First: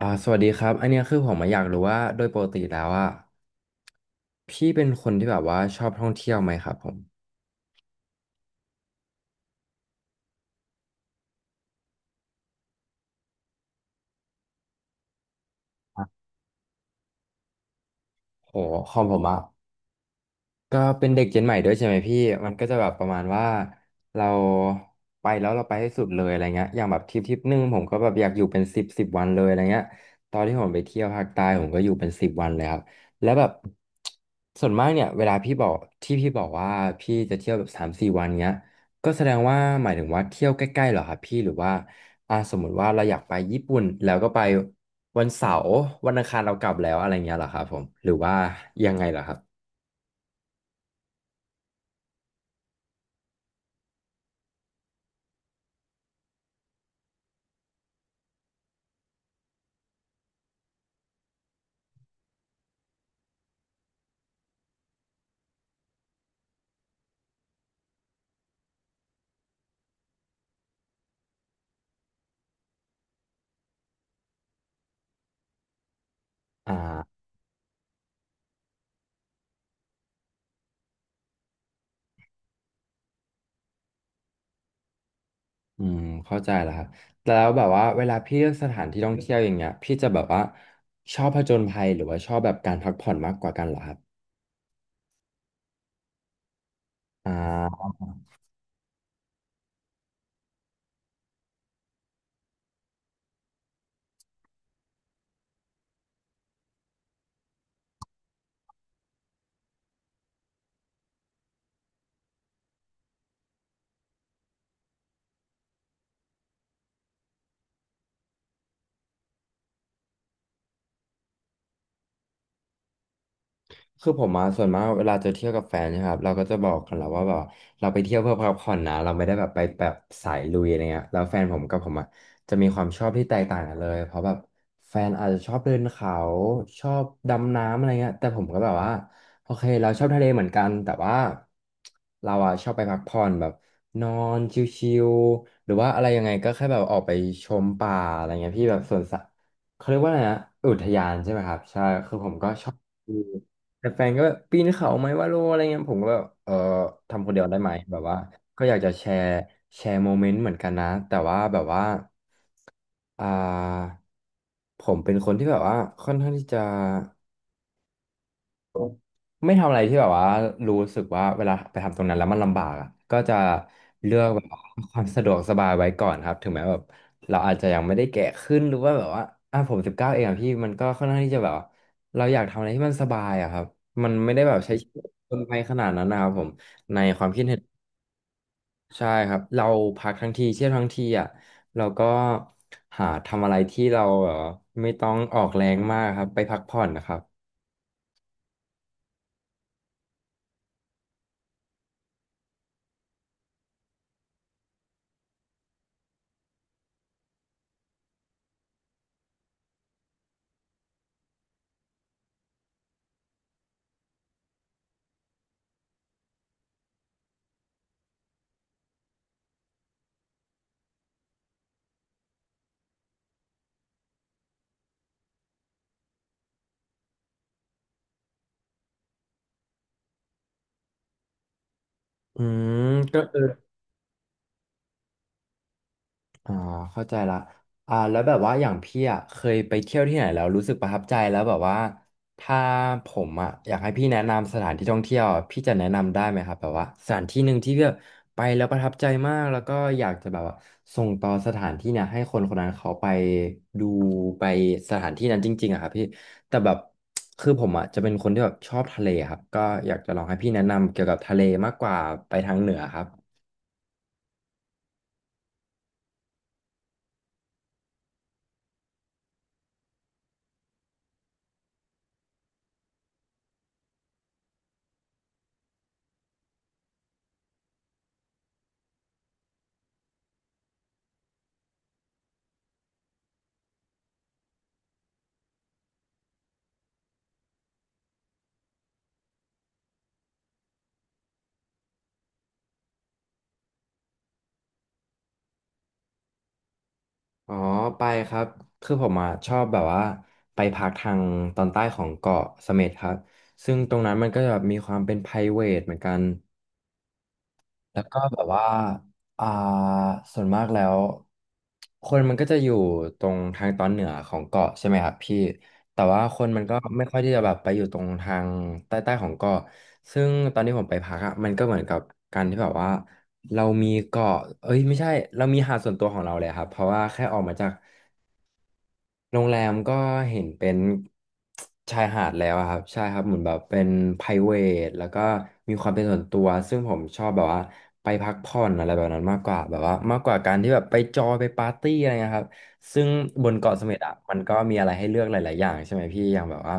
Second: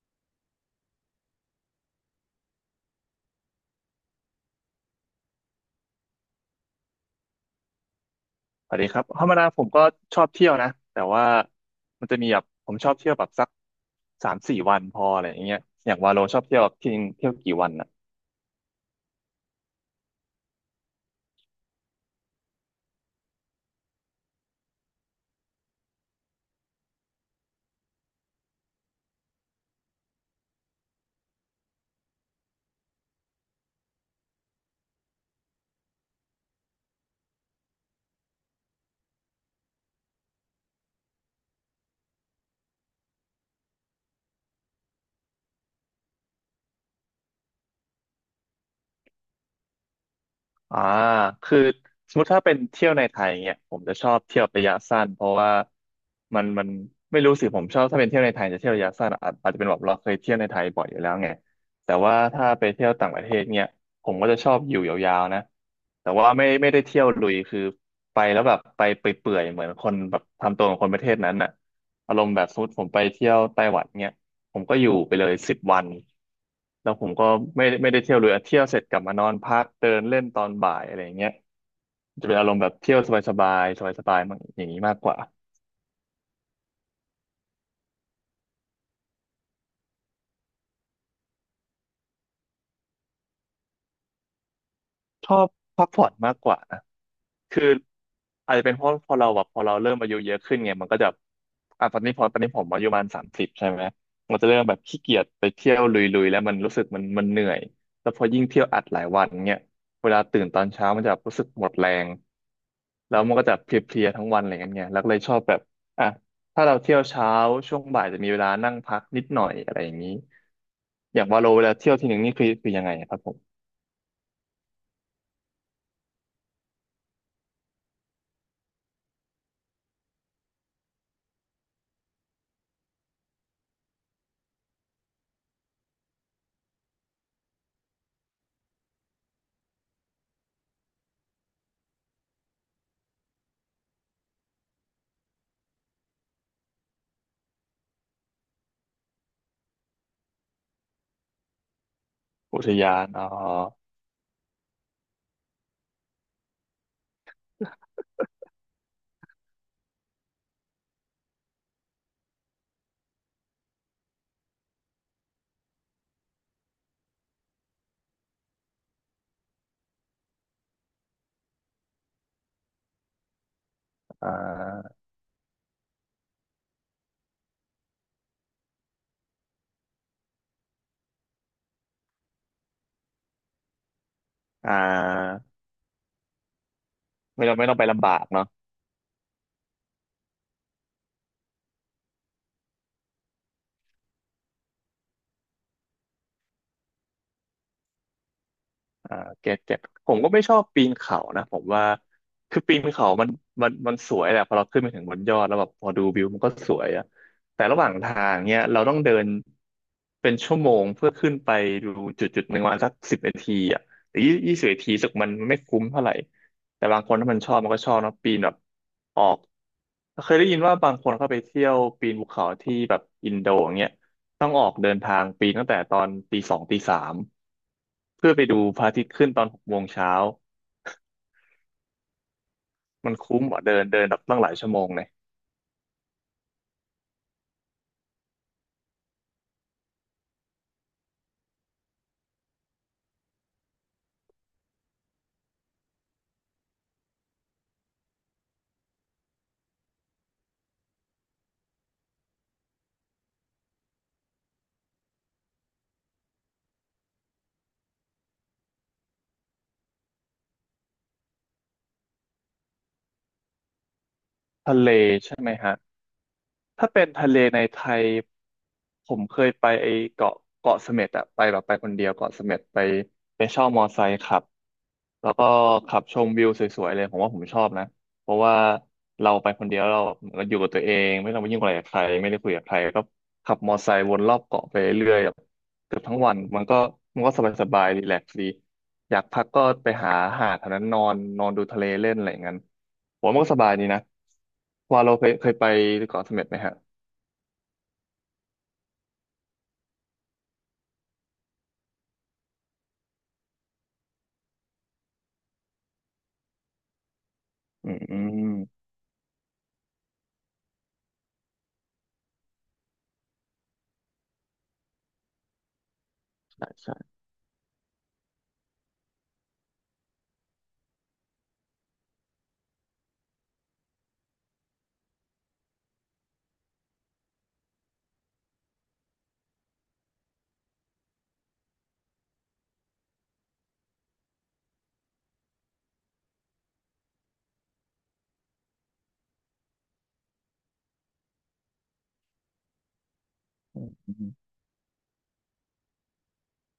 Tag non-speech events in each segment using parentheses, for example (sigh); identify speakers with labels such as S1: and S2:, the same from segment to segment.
S1: สวัสดีครับอันเนี้ยคือผมมาอยากรู้ว่าโดยปกติแล้วอ่ะพี่เป็นคนที่แบบว่าชอบท่องเที่ยวไหมครับผม
S2: สวัสดีครับธรรมดาผมก็ชอบเที่ยวนะ แต่ว่ามันจะมีแบบผมชอบเที่ยวแบบสัก3-4 วันพออะไรอย่างเงี้ยอย่างวาโลชอบเที่ยวแบบที่เที่ยวกี่วัน
S1: โหของผมอ่ะ ก็เป็นเด็กเจนใหม่ด้วยใช่ไหมพี่ มันก็จะแบบประมาณว่าเราไปแล้วเราไปให้สุดเลยอะไรเงี้ยอย่างแบบทริปหนึ่งผมก็แบบอยากอยู่เป็นสิบวันเลยอะไรเงี้ยตอนที่ผมไปเที่ยวภาคใต้ผมก็อยู่เป็นสิบวันเลยครับแล้วแบบส่วนมากเนี่ยเวลาพี่บอกที่พี่บอกว่าพี่จะเที่ยวแบบ3-4 วันเงี้ยก็แสดงว่าหมายถึงว่าเที่ยวใกล้ๆเหรอครับพี่หรือว่าสมมุติว่าเราอยากไปญี่ปุ่นแล้วก็ไปวันเสาร์วันอังคารเรากลับแล้วอะไรเงี้ยเหรอครับผมหรือว่ายังไงเหรอครับ
S2: อ่าคือสมมติถ้าเป็นเที่ยวในไทยเนี่ยผมจะชอบเที่ยวระยะสั้นเพราะว่ามันไม่รู้สิผมชอบถ้าเป็นเที่ยวในไทยจะเที่ยวระยะสั้นอาจจะเป็นแบบเราเคยเที่ยวในไทยบ่อยอยู่แล้วไงแต่ว่าถ้าไปเที่ยวต่างประเทศเนี่ยผมก็จะชอบอยู่ยาวๆนะแต่ว่าไม่ได้เที่ยวลุยคือไปแล้วแบบไปเปื่อยๆเหมือนคนแบบทำตัวของคนประเทศนั้นน่ะอารมณ์แบบสมมติผมไปเที่ยวไต้หวันเนี่ย ผมก็อยู่ไปเลย10 วัน
S1: อ
S2: แล้วผม
S1: ่า
S2: ก็ไม่ได้เที่ยวเลยเที่ยวเสร็จกลับมานอนพักเดินเล่นตอนบ่ายอะไรอย่างเงี้ยจะเป็นอารมณ์แบบเที่ยวสบายๆสบายๆมันอย่างนี้มากกว่า
S1: อืมเข้าใจแล้วครับแล้วแบบว่าเวลาพี่เลือกสถานที่ท่องเที่ยวอย่างเงี้ยพี่จะแบบว่าชอบผจญภัยหรือว่าชอบแบบการพักผ่อนมากกว่ากันเหรอครับ
S2: ชอบพักผ่อนมากกว่า
S1: อ่
S2: คือ
S1: า
S2: อาจจะเป็นเพราะพอเราแบบพอเราเริ่มอายุเยอะขึ้นไงมันก็จะตอนนี้พอตอนนี้ผมอายุประมาณ30ใช่ไหมมันจะเริ่มแบบขี้เกียจไปเที่ยวลุยๆแล้วมันรู้สึกมันเหนื่อยแล้วพอยิ่งเที่ยวอัดหลายวันเนี่ยเวลาตื่นตอนเช้ามันจะรู้สึกหมดแรงแล้วมันก็จะเพลียๆทั้งวันอะไรเงี้ยไงแล้วก็เลยชอบแบบอ่ะถ้าเราเที่ยวเช้าช่วงบ่ายจะมีเวลานั่งพักนิดหน่อยอะไรอย่างนี้อย่างว่าเราเวลาเที่ยวทีหนึ่งนี่คือยังไงครับผม
S1: คือผมมาส่วนมากเวลาจะเที่ยวกับแฟนเนะครับเราก็จะบอกกันแล้วว่าแบบเราไปเที่ยวเพื่อพักผ่อนนะเราไม่ได้แบบไปแบบสายลุยอะไรเงี้ยแล้วแฟนผมกับผมอ่ะจะมีความชอบที่แตกต่างกันเลยเพราะแบบแฟนอาจจะชอบเดินเขาชอบดำน้ำอะไรเงี้ยแต่ผมก็แบบว่าโอเคเราชอบทะเลเหมือนกันแต่ว่าเราอ่ะชอบไปพักผ่อนแบบนอนชิลๆหรือว่าอะไรยังไงก็แค่แบบออกไปชมป่าอะไรเงี้ยพี่แบบสวนสัตว์เขาเรียกว่าอะไรนะอุทยานใช่ไหมครับใช่คือผมก็
S2: อุ
S1: ช
S2: ท
S1: อบ
S2: ยานอ๋อ
S1: แต่แฟนก็แบบปีนเขาไหมว่าโลอะไรเงี้ยผมก็แบบเออทำคนเดียวได้ไหมแบบว่าก็อยากจะแชร์โมเมนต์เหมือนกันนะแต่ว่าแบบว่าอ่าผมเป็นคนที่แบบว่าค่อนข้างที่จะ ไม่ทำอะไรที่แบบว่ารู้สึกว่าเวลาไปทำตรงนั้นแล้วมันลำบากอะก็จะเลือ
S2: อ่
S1: กแบบว่าค
S2: า
S1: วามสะดวกสบายไว้ก่อนครับถึงแม้แบบเราอาจจะยังไม่ได้แก่ขึ้นหรือว่าแบบว่าอ่ะผม19เองอะพี่มันก็ค่อนข้างที่จะแบบว่าเราอยากทำอะไรที่มันสบายอะครับมันไม่ได้แบบ
S2: อ่
S1: ใช้ชีวิตเกินไป
S2: า
S1: ขนาดนั้นนะครับผม
S2: ไม่ต้องไม่ต้องไปลำบากเนาะ
S1: ใช่ครับเราพักทั้งทีเที่ยวทั้งทีอ่ะเราก็หาทำอะไรที่เราแบบว่าไม่ต้องออกแรงมากครับไปพักผ่อนนะครับ
S2: อ่าเก็ตผมก็ไม่ชอบปีนเขานะผมว่าคือปีนเขามันสวยแหละพอเราขึ้นไปถึงบนยอดแล้วแบบพอดูวิวมันก็สวยอะแต่ระหว่างทางเนี้ยเราต้องเดินเป็นชั่วโมงเพื่อขึ้นไปดูจุดจุดหนึ่งวันสักสิบนาทีอะหรือยี่สิบนาทีูสึกมันไม่คุ้มเท่าไหร่แต่บางคนถ้ามันชอบมันก็ชอบเนอะปีนแบบออกเคยได้ยินว่าบางคนเข้าไปเที่ยวปีนภูเขาที่แบบอินโดอย่างเงี้ยต้องออกเดินทางปีนตั้งแต่ตอนตี 2 ตี 3 เพื่อไปดูพระอาทิตย์ขึ้นตอน6 โมงเช้า
S1: อืม
S2: มัน
S1: ก็คื
S2: คุ้
S1: อ
S2: มว่าเดินเดินแบบตั้งหลายชั่วโมงเลย
S1: อ่าเข้าใจละแล้วแบบว่าอย่างพี่อ่ะเคยไปเที่ยวที่ไหนแล้วรู้สึกประทับใจแล้วแบบว่าถ้าผมอ่ะอยากให้พี่แนะนำสถานที่ท่องเที่ยวอะพี่จะแนะนำได้ไหมครับแบบว่าสถานที่หนึ่งที่พี่แบบไปแล้วประทับใจมากแล้วก็อยากจะแบบว่าส่งต่อสถานที่เนี่ยให้คนคนนั้นเขาไปดูไปสถานที่นั้นจริงๆอะครับพี่แต่แบบคือผมอ่ะจะเป็นคนที่แบบชอบทะเลครับก็อยากจะลองให้พี่แนะนำเกี่ยวกับทะเลมากกว่าไปทางเหนือครับ
S2: ทะเลใช่ไหมฮะถ้าเป็นทะเลในไทยผมเคยไปเกาะเสม็ดอะไปแบบไปคนเดียวเกาะเสม็ดไปเช่ามอไซค์ขับแล้วก็ขับชมวิวสวยๆเลยผมว่าผมชอบนะเพราะว่าเราไปคนเดียวเราเหมือนกับอยู่กับตัวเองไม่ต้องไปยุ่งอะไรกับใครไม่ได้คุยกับใครก็ขับมอไซค์วนรอบเกาะไปเรื่อย เกือบทั้งวันมันก็สบายสบายรีแลกซ์ดีอยากพักก็ไปหาหาดแถวนั้นนอนนอนดูทะเลเล่นอะไรอย่างนั้นผมว่ามันก็สบายดีนะว่าเราเคยไปเกาะเสม็ดไหมฮะ
S1: อ๋อไปครับคือผมอ่ะชอบแบบว่าไปพักทางตอนใต้ของเกาะเสม็ดครับซึ่งตรงนั้นมันก็จะแบบมีความเป็น private เหมือนกัน
S2: อื
S1: แล้
S2: ม
S1: ว
S2: อื
S1: ก็แบบ
S2: ม
S1: ว่าอ่าส่วนมากแล้วคนมันก็จะอยู่ตรงทางตอนเหนือของเกาะใช่ไหมครับพี่แต่ว่าคนมัน
S2: ใช่
S1: ก็
S2: ใช่
S1: ไม่ค่อยที่จะแบบไปอยู่ตรงทางใต้ๆของเกาะซึ่งตอนที่ผมไปพักอ่ะมันก็เหมือนกับการที่แบบว่าเรามีเกาะเอ้ยไม่ใช่เรามีหาดส่วนตัวของเราเลยครับเพราะว่าแค่ออกมาจาก โรงแรมก็เห็นเป็นชายหาดแล้วอะครับใช่ครับเหมือนแบบเป็นไ r รเ a ทแล้วก็มีความเป็นส่วนตัวซึ่งผมชอบแบบว่าไปพักผ่อนอะไรแบบนั้นมากกว่าแบบว่ามากกว่าการที่แบบไปจอยไปปาร์ตี้อะไรเงี้ยครับซึ่งบนเกาะ
S2: อื
S1: เส
S2: ม
S1: ม็ด
S2: อื
S1: อะ
S2: ม
S1: มันก็มีอะไรให้เลือกหลายๆอย่างใช่ไหมพี่อย่างแบบว่า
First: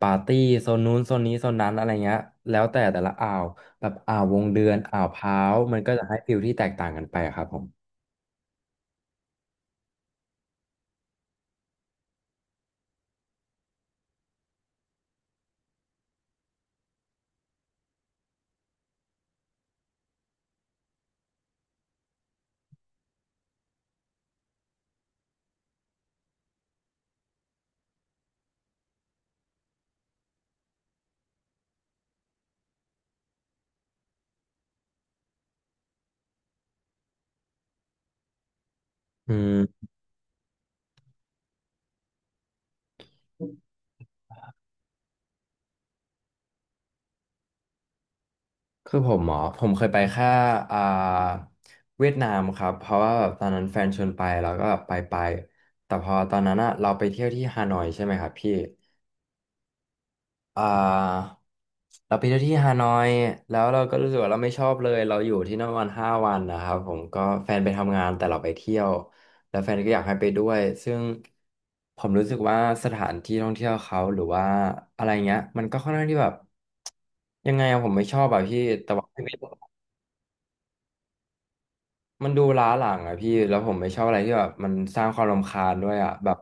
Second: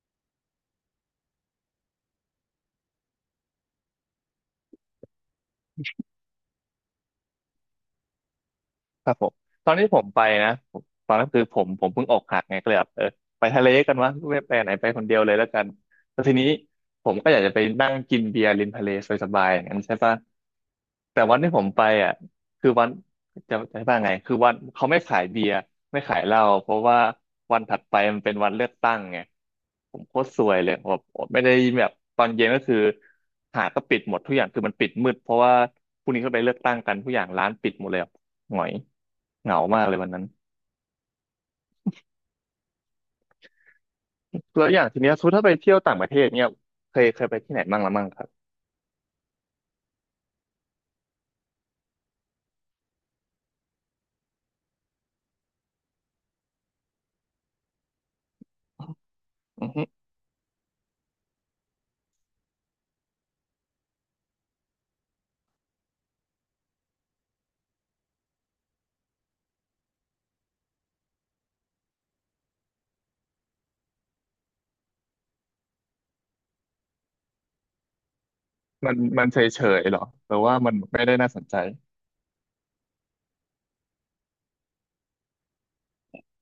S1: ปาร์ตี้โซนนู้นโซนนี้โซนนั้นอะไรเงี้ยแล้วแต่ละอ่าวแบบอ่าววงเดือนอ่าวพร้าวมันก็จะให้ฟิลที่แตกต่างกันไปอะครับผม
S2: ครับผมตอนนี้ผมไปนะผมตอนนั้นคือผมเพิ่งอกหักไงก็เลยแบบเออไปทะเลกันวะไม่ไปไหนไปคนเดียวเลยแล้วกันแล้วทีนี้ผมก็อยากจะไปนั่งกินเบียร์ริมทะเลสบายๆอย่างนั้นใช่ปะ แต่วันที่ผมไปอ่ะคือวันจะว่าไงคือวันเขาไม่ขายเบียร์ไม่ขายเหล้าเพราะว่าวันถัดไปมันเป็นวันเลือกตั้งไงผมโคตรซวยเลยผมไม่ได้แบบตอนเย็นก็คือหาดก็ปิดหมดทุกอย่างคือมันปิดมืดเพราะว่าพรุ่งนี้เขาไปเลือกตั้งกันทุกอย่างร้านปิดหมดเลยอะหงอย
S1: อื
S2: เหงามาก
S1: ม
S2: เลยวันนั้นแล้วอย่างทีเนี้ยสมมุติถ้าไปเที่ยวต่างประเทศเนี่ยเคยไปที่ไหนบ้างละมั่งครับ
S1: คือผมหมอผมเคยไปแค่อ่าเวียดนามครับเพราะว่าแบบตอนนั้นแฟนชวนไปแล้วก็ไปแต่พอตอนนั้นอะเราไปเที่ยวที่ฮานอยใช่ไหมครับพี่
S2: อือฮึ
S1: อ่าเราไปเที่ยวที่ฮานอยแล้วเราก็รู้สึกว่าเราไม่ชอบเลยเราอยู่ที่นั่นวัน5 วันนะครับผมก็แฟนไปทำงานแต่เราไปเที่ยวแล้วแฟนก็อยากให้ไปด้วยซึ่งผมรู้สึกว่าสถานที่ท่องเที่ยวเขาหรือว่าอะไรเงี้ยมันก็ค่อนข้างที่แบบยังไงอะผมไม่ชอบอะพี่แต่
S2: มัน
S1: ว่า
S2: มันเฉยเฉยหรอหรือว่ามันไม่ได้น่าสนใจ
S1: มันดูล้าหลังอะพี่แล้วผมไม่ชอบอะไรที่แบบมันสร้างความรำคาญด้วยอะแบบ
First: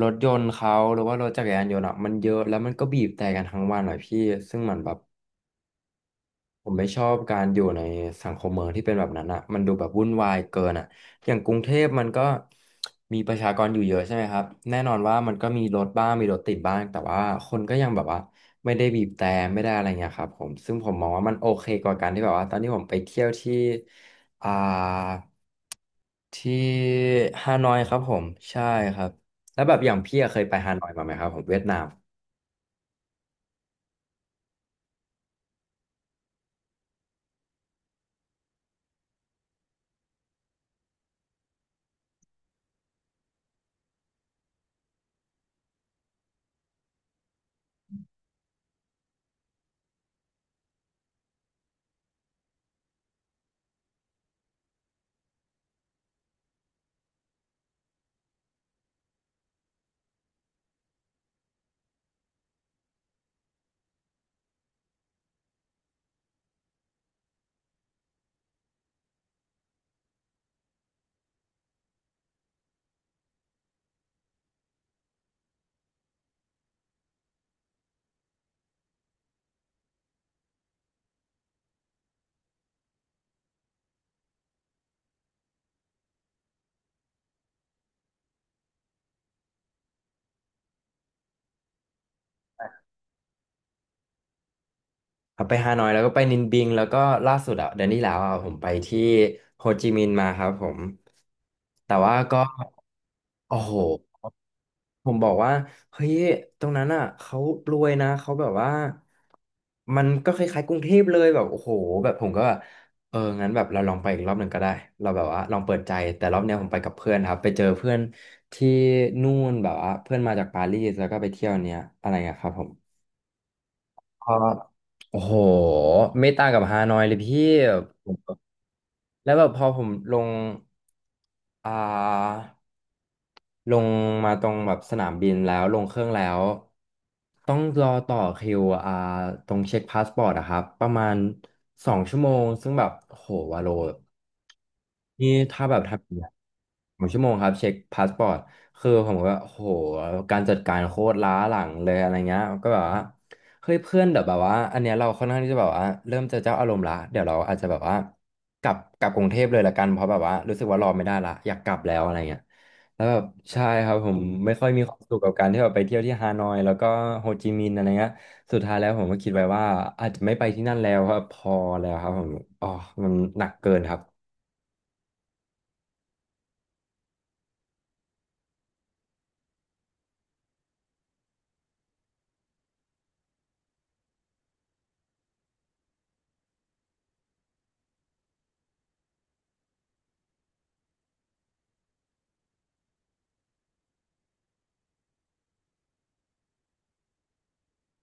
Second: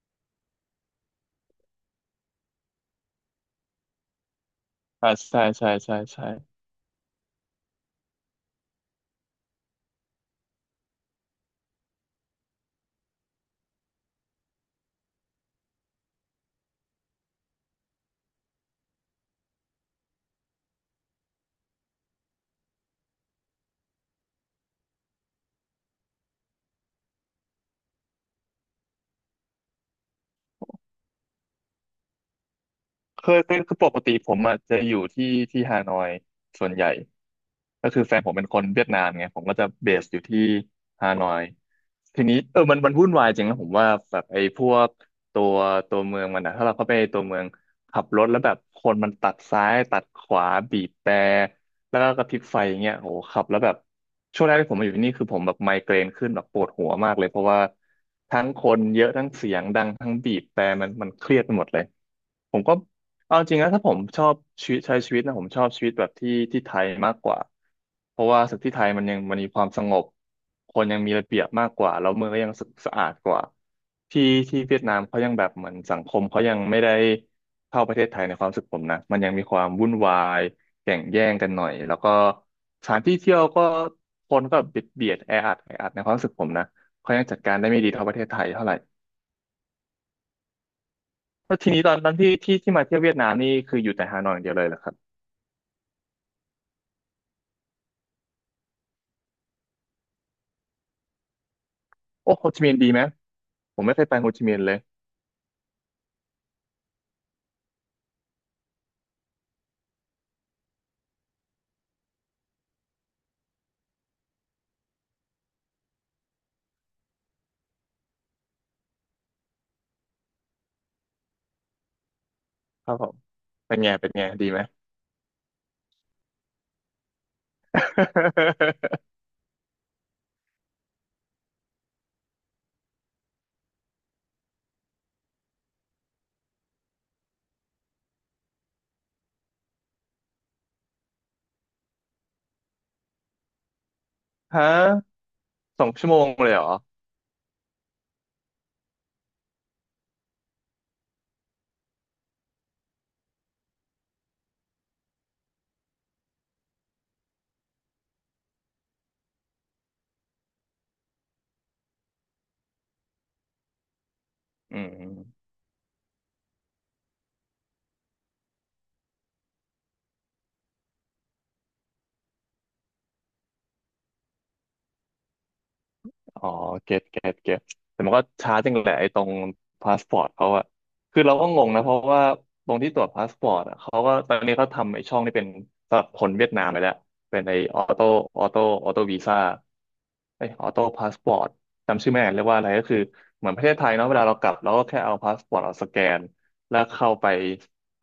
S1: รถยนต์เขาหรือว่ารถจักรยานยนต์อะมันเยอะแล้วมันก็บีบแต่กันทั้งวันอะพี่ซึ่งมันแบบ
S2: อ่าใช่ใช่ใช่ใช่
S1: ผมไม่ชอบการอยู่ในสังคมเมืองที่เป็นแบบนั้นอะมันดูแบบวุ่นวายเกินอะอย่างกรุงเทพมันก็มีประชากรอยู่เยอะใช่ไหมครับแน่นอนว่ามันก็มีรถบ้างมีรถติดบ้างแต่ว่าคนก็ยังแบบว่าไม่ได้บีบแต่ไม่ได้อะไรเงี้ยครับผมซึ่งผมมองว่ามันโอเคกว่าการที่แบบว่าตอนที่ผมไปเที่ยวที่อ่า ที่ฮานอยครับผมใช่ครับแล้วแบบอย่างพี่อะเคยไปฮานอยมาไหมครับผมเวียดนาม
S2: เคยเป็นคือปกติผมอ่ะจะอยู่ที่ที่ฮานอยส่วนใหญ่ก็คือแฟนผมเป็นคนเวียดนามไงผมก็จะเบสอยู่ที่ฮานอยทีนี้มันวุ่นวายจริงนะผมว่าแบบไอ้พวกตัวเมืองมันนะถ้าเราเข้าไปตัวเมืองขับรถแล้วแบบคนมันตัดซ้ายตัดขวาบีบแตรแล้วก็กระพริบไฟอย่างเงี้ยโหขับแล้วแบบช่วงแรกที่ผมมาอยู่ที่นี่คือผมแบบไมเกรนขึ้นแบบปวดหัวมากเลยเพราะว่าทั้งคนเยอะทั้งเสียงดังทั้งบีบแตรมันเครียดไปหมดเลย ผมก็เอาจริงนะถ้าผมชอบชีวิตใช้ชีวิตนะผมชอบชีวิตแบบที่ที่ไทยมากกว่าเพราะว่าสึกที่ไทยมันยังมันมีความสงบคนยังมีระเบียบมากกว่าแล้วเมืองก็ยังสะอาดกว่าที่ที่เวียดนามเขายังแบบเหมือนสังคมเขายังไม่ได้เท่าประเทศไทยในความรู้สึกผมนะมันยังมีความวุ่นวายแข่งแย่งกันหน่อยแล้วก็สถานที่เที่ยวก็คนก็เบียดเบียดแออัดแออัดในความรู้สึกผมนะเขายังจัดการได้ไม่ดีเท่าประเทศไทยเท่าไหร่ แล้วทีนี้ตอนนั้นที่ที่มาเที่ยวเวียดนามนี่คืออยู่แต่ฮานอยอย่างเดียวเลยเหรอครับ
S1: ครับไปฮานอยแล้วก็ไปนินบิงแล้วก็ล่าสุดอะเดือนที่แล้วอะผมไปที่โฮจิมินห์มาครับผมแต่ว่า
S2: โอ้
S1: ก็
S2: โฮจิมินห์ดีไหม
S1: โอ้โห
S2: ผมไม่เคยไปโฮจิมินห์เลย
S1: ผมบอกว่าเฮ้ยตรงนั้นอ่ะเขารวยนะเขาแบบว่ามันก็คล้ายๆกรุงเทพเลยแบบโอ้โหแบบผมก็แบบเอองั้นแบบเราลองไปอีกรอบหนึ่งก็ได้เราแบบว่าลองเปิดใจแต่รอบเนี้ยผมไปกับเพื่อนครับไปเจอเพื่อนที่นู่นแบบว่าเพื่อนมาจากปารีสแล้วก็ไปเที่ยวเนี้ยอะไรอะครับผม
S2: ครับผมเป็นไงเป็นไง
S1: ก็
S2: ดีไหม
S1: โอ้โหไม่ต่างกับฮานอยเลยพี่ผม
S2: (laughs)
S1: แล้วแบบพอผมลงอ่า ลงมาตรงแบบสนามบินแล้วลงเครื่องแล้วต้องรอต่อคิวอ่าตรงเช็คพาสปอร์ตอะครับประมาณสองชั่วโมงซึ่งแบบโหวาโล
S2: ฮะ
S1: นี่ถ้าแบบ
S2: สอง
S1: ทำอ
S2: ชั่ว
S1: ย่าง
S2: โม
S1: เงี้
S2: ง
S1: ย
S2: เลยเหรอ
S1: สองชั่วโมงครับเช็คพาสปอร์ตคือผมก็โหการจัดการโคตรล้าหลังเลยอะไรเงี้ยก็แบบว่าเฮ้ยเพื่อนเดี๋ยวแบบว่าอันเนี้ยเราค่อนข้างที่จะแบบว่าเริ่มจะเจ้าอารมณ์ละเดี๋ยวเราอาจจะแบบว่ากลับกรุงเทพเลยละกันเพราะแบบว่ารู้สึกว่ารอไม่ได้ละอยากกลับแล้วอะไรเงี้ย แล้วแบบใช่ครับผมไม่ค่อย
S2: อื
S1: มีความสุขกับการ
S2: ม
S1: ที่แบบไปเที่ยวที่ฮานอยแล้วก็โฮจิมินห์อะไรเงี้ยสุดท้ายแล้วผมก็คิดไว้ว่าอาจจะไม่ไปที่นั่นแล้วครับพอแล้วครับผมอ๋อมันหนักเกินครับ
S2: อ๋อเก็ตเก็ตเก็ตแต่มันก็ช้าจังแหละไอ้ตรงพาสปอร์ตเขาอะคือเราก็งงนะเพราะว่าตรงที่ตรวจพาสปอร์ตอะเขาก็ตอนนี้เขาทำไอ้ช่องนี่เป็นสำหรับคนเวียดนามไปแล้วเป็นไอ้ออโต้ออโต้วีซ่าไอ้ออโต้พาสปอร์ตจำชื่อไม่ได้เรียกว่าอะไรก็คือเหมือนประเทศไทยเนาะเวลาเรากลับเราก็แค่เอาพาสปอร์ตเราสแกนแล้วเข้าไป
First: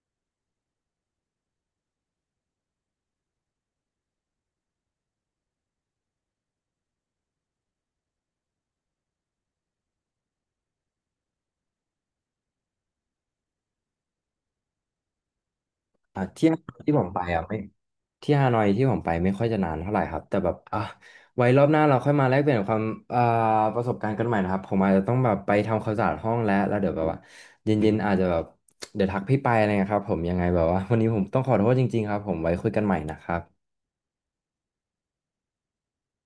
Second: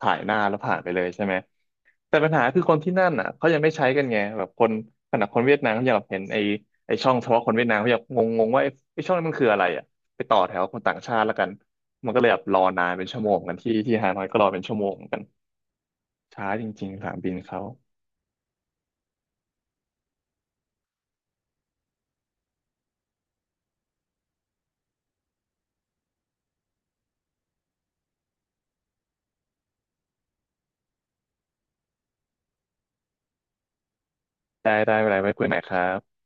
S2: ถ่ายหน้าแล้วผ่านไปเลยใช่ไหม แต่ปัญหาคือคนที่นั่นอ่ะเขายังไม่ใช้กันไงแบบคนขนาดคนเวียดนามเขายังแบบเห็นไอ้ช่องเฉพาะคนเวียดนามเขายังงงงว่าไอ้ช่องนั้นมันคืออะไรอ่ะไปต่อแถวคนต่างชาติแล้วกันมันก็เลยแบบรอนานเป็นชั่วโมงเหมือนกันที่ที่ฮานอยก็รอเป็นชั่วโมงเหมือนกัน
S1: อ่ะที่
S2: ช้าจริง
S1: ที่ผ
S2: ๆส
S1: ม
S2: นา
S1: ไป
S2: มบิน
S1: อ่ะไม่
S2: เขา
S1: ที่ฮานอยที่ผมไปไม่ค่อยจะนานเท่าไหร่ครับแต่แบบอ่ะไว้รอบหน้าเราค่อยมาแลกเปลี่ยนความอ่าประสบการณ์กันใหม่นะครับผมอาจจะต้องแบบไปทำความสะอาดห้องแล้วแล้วเดี๋ยวแบบว่าเย็นๆอาจจะแบบเดี๋ยวทักพี่ไปอะไรเงี้ยครับผมยังไงแบบว่าวันนี้ผมต้องขอโทษจริงๆครับผมไว้คุยกันใหม่นะครับ
S2: ได้ได้เวลาไว้คุยใหม่ครับ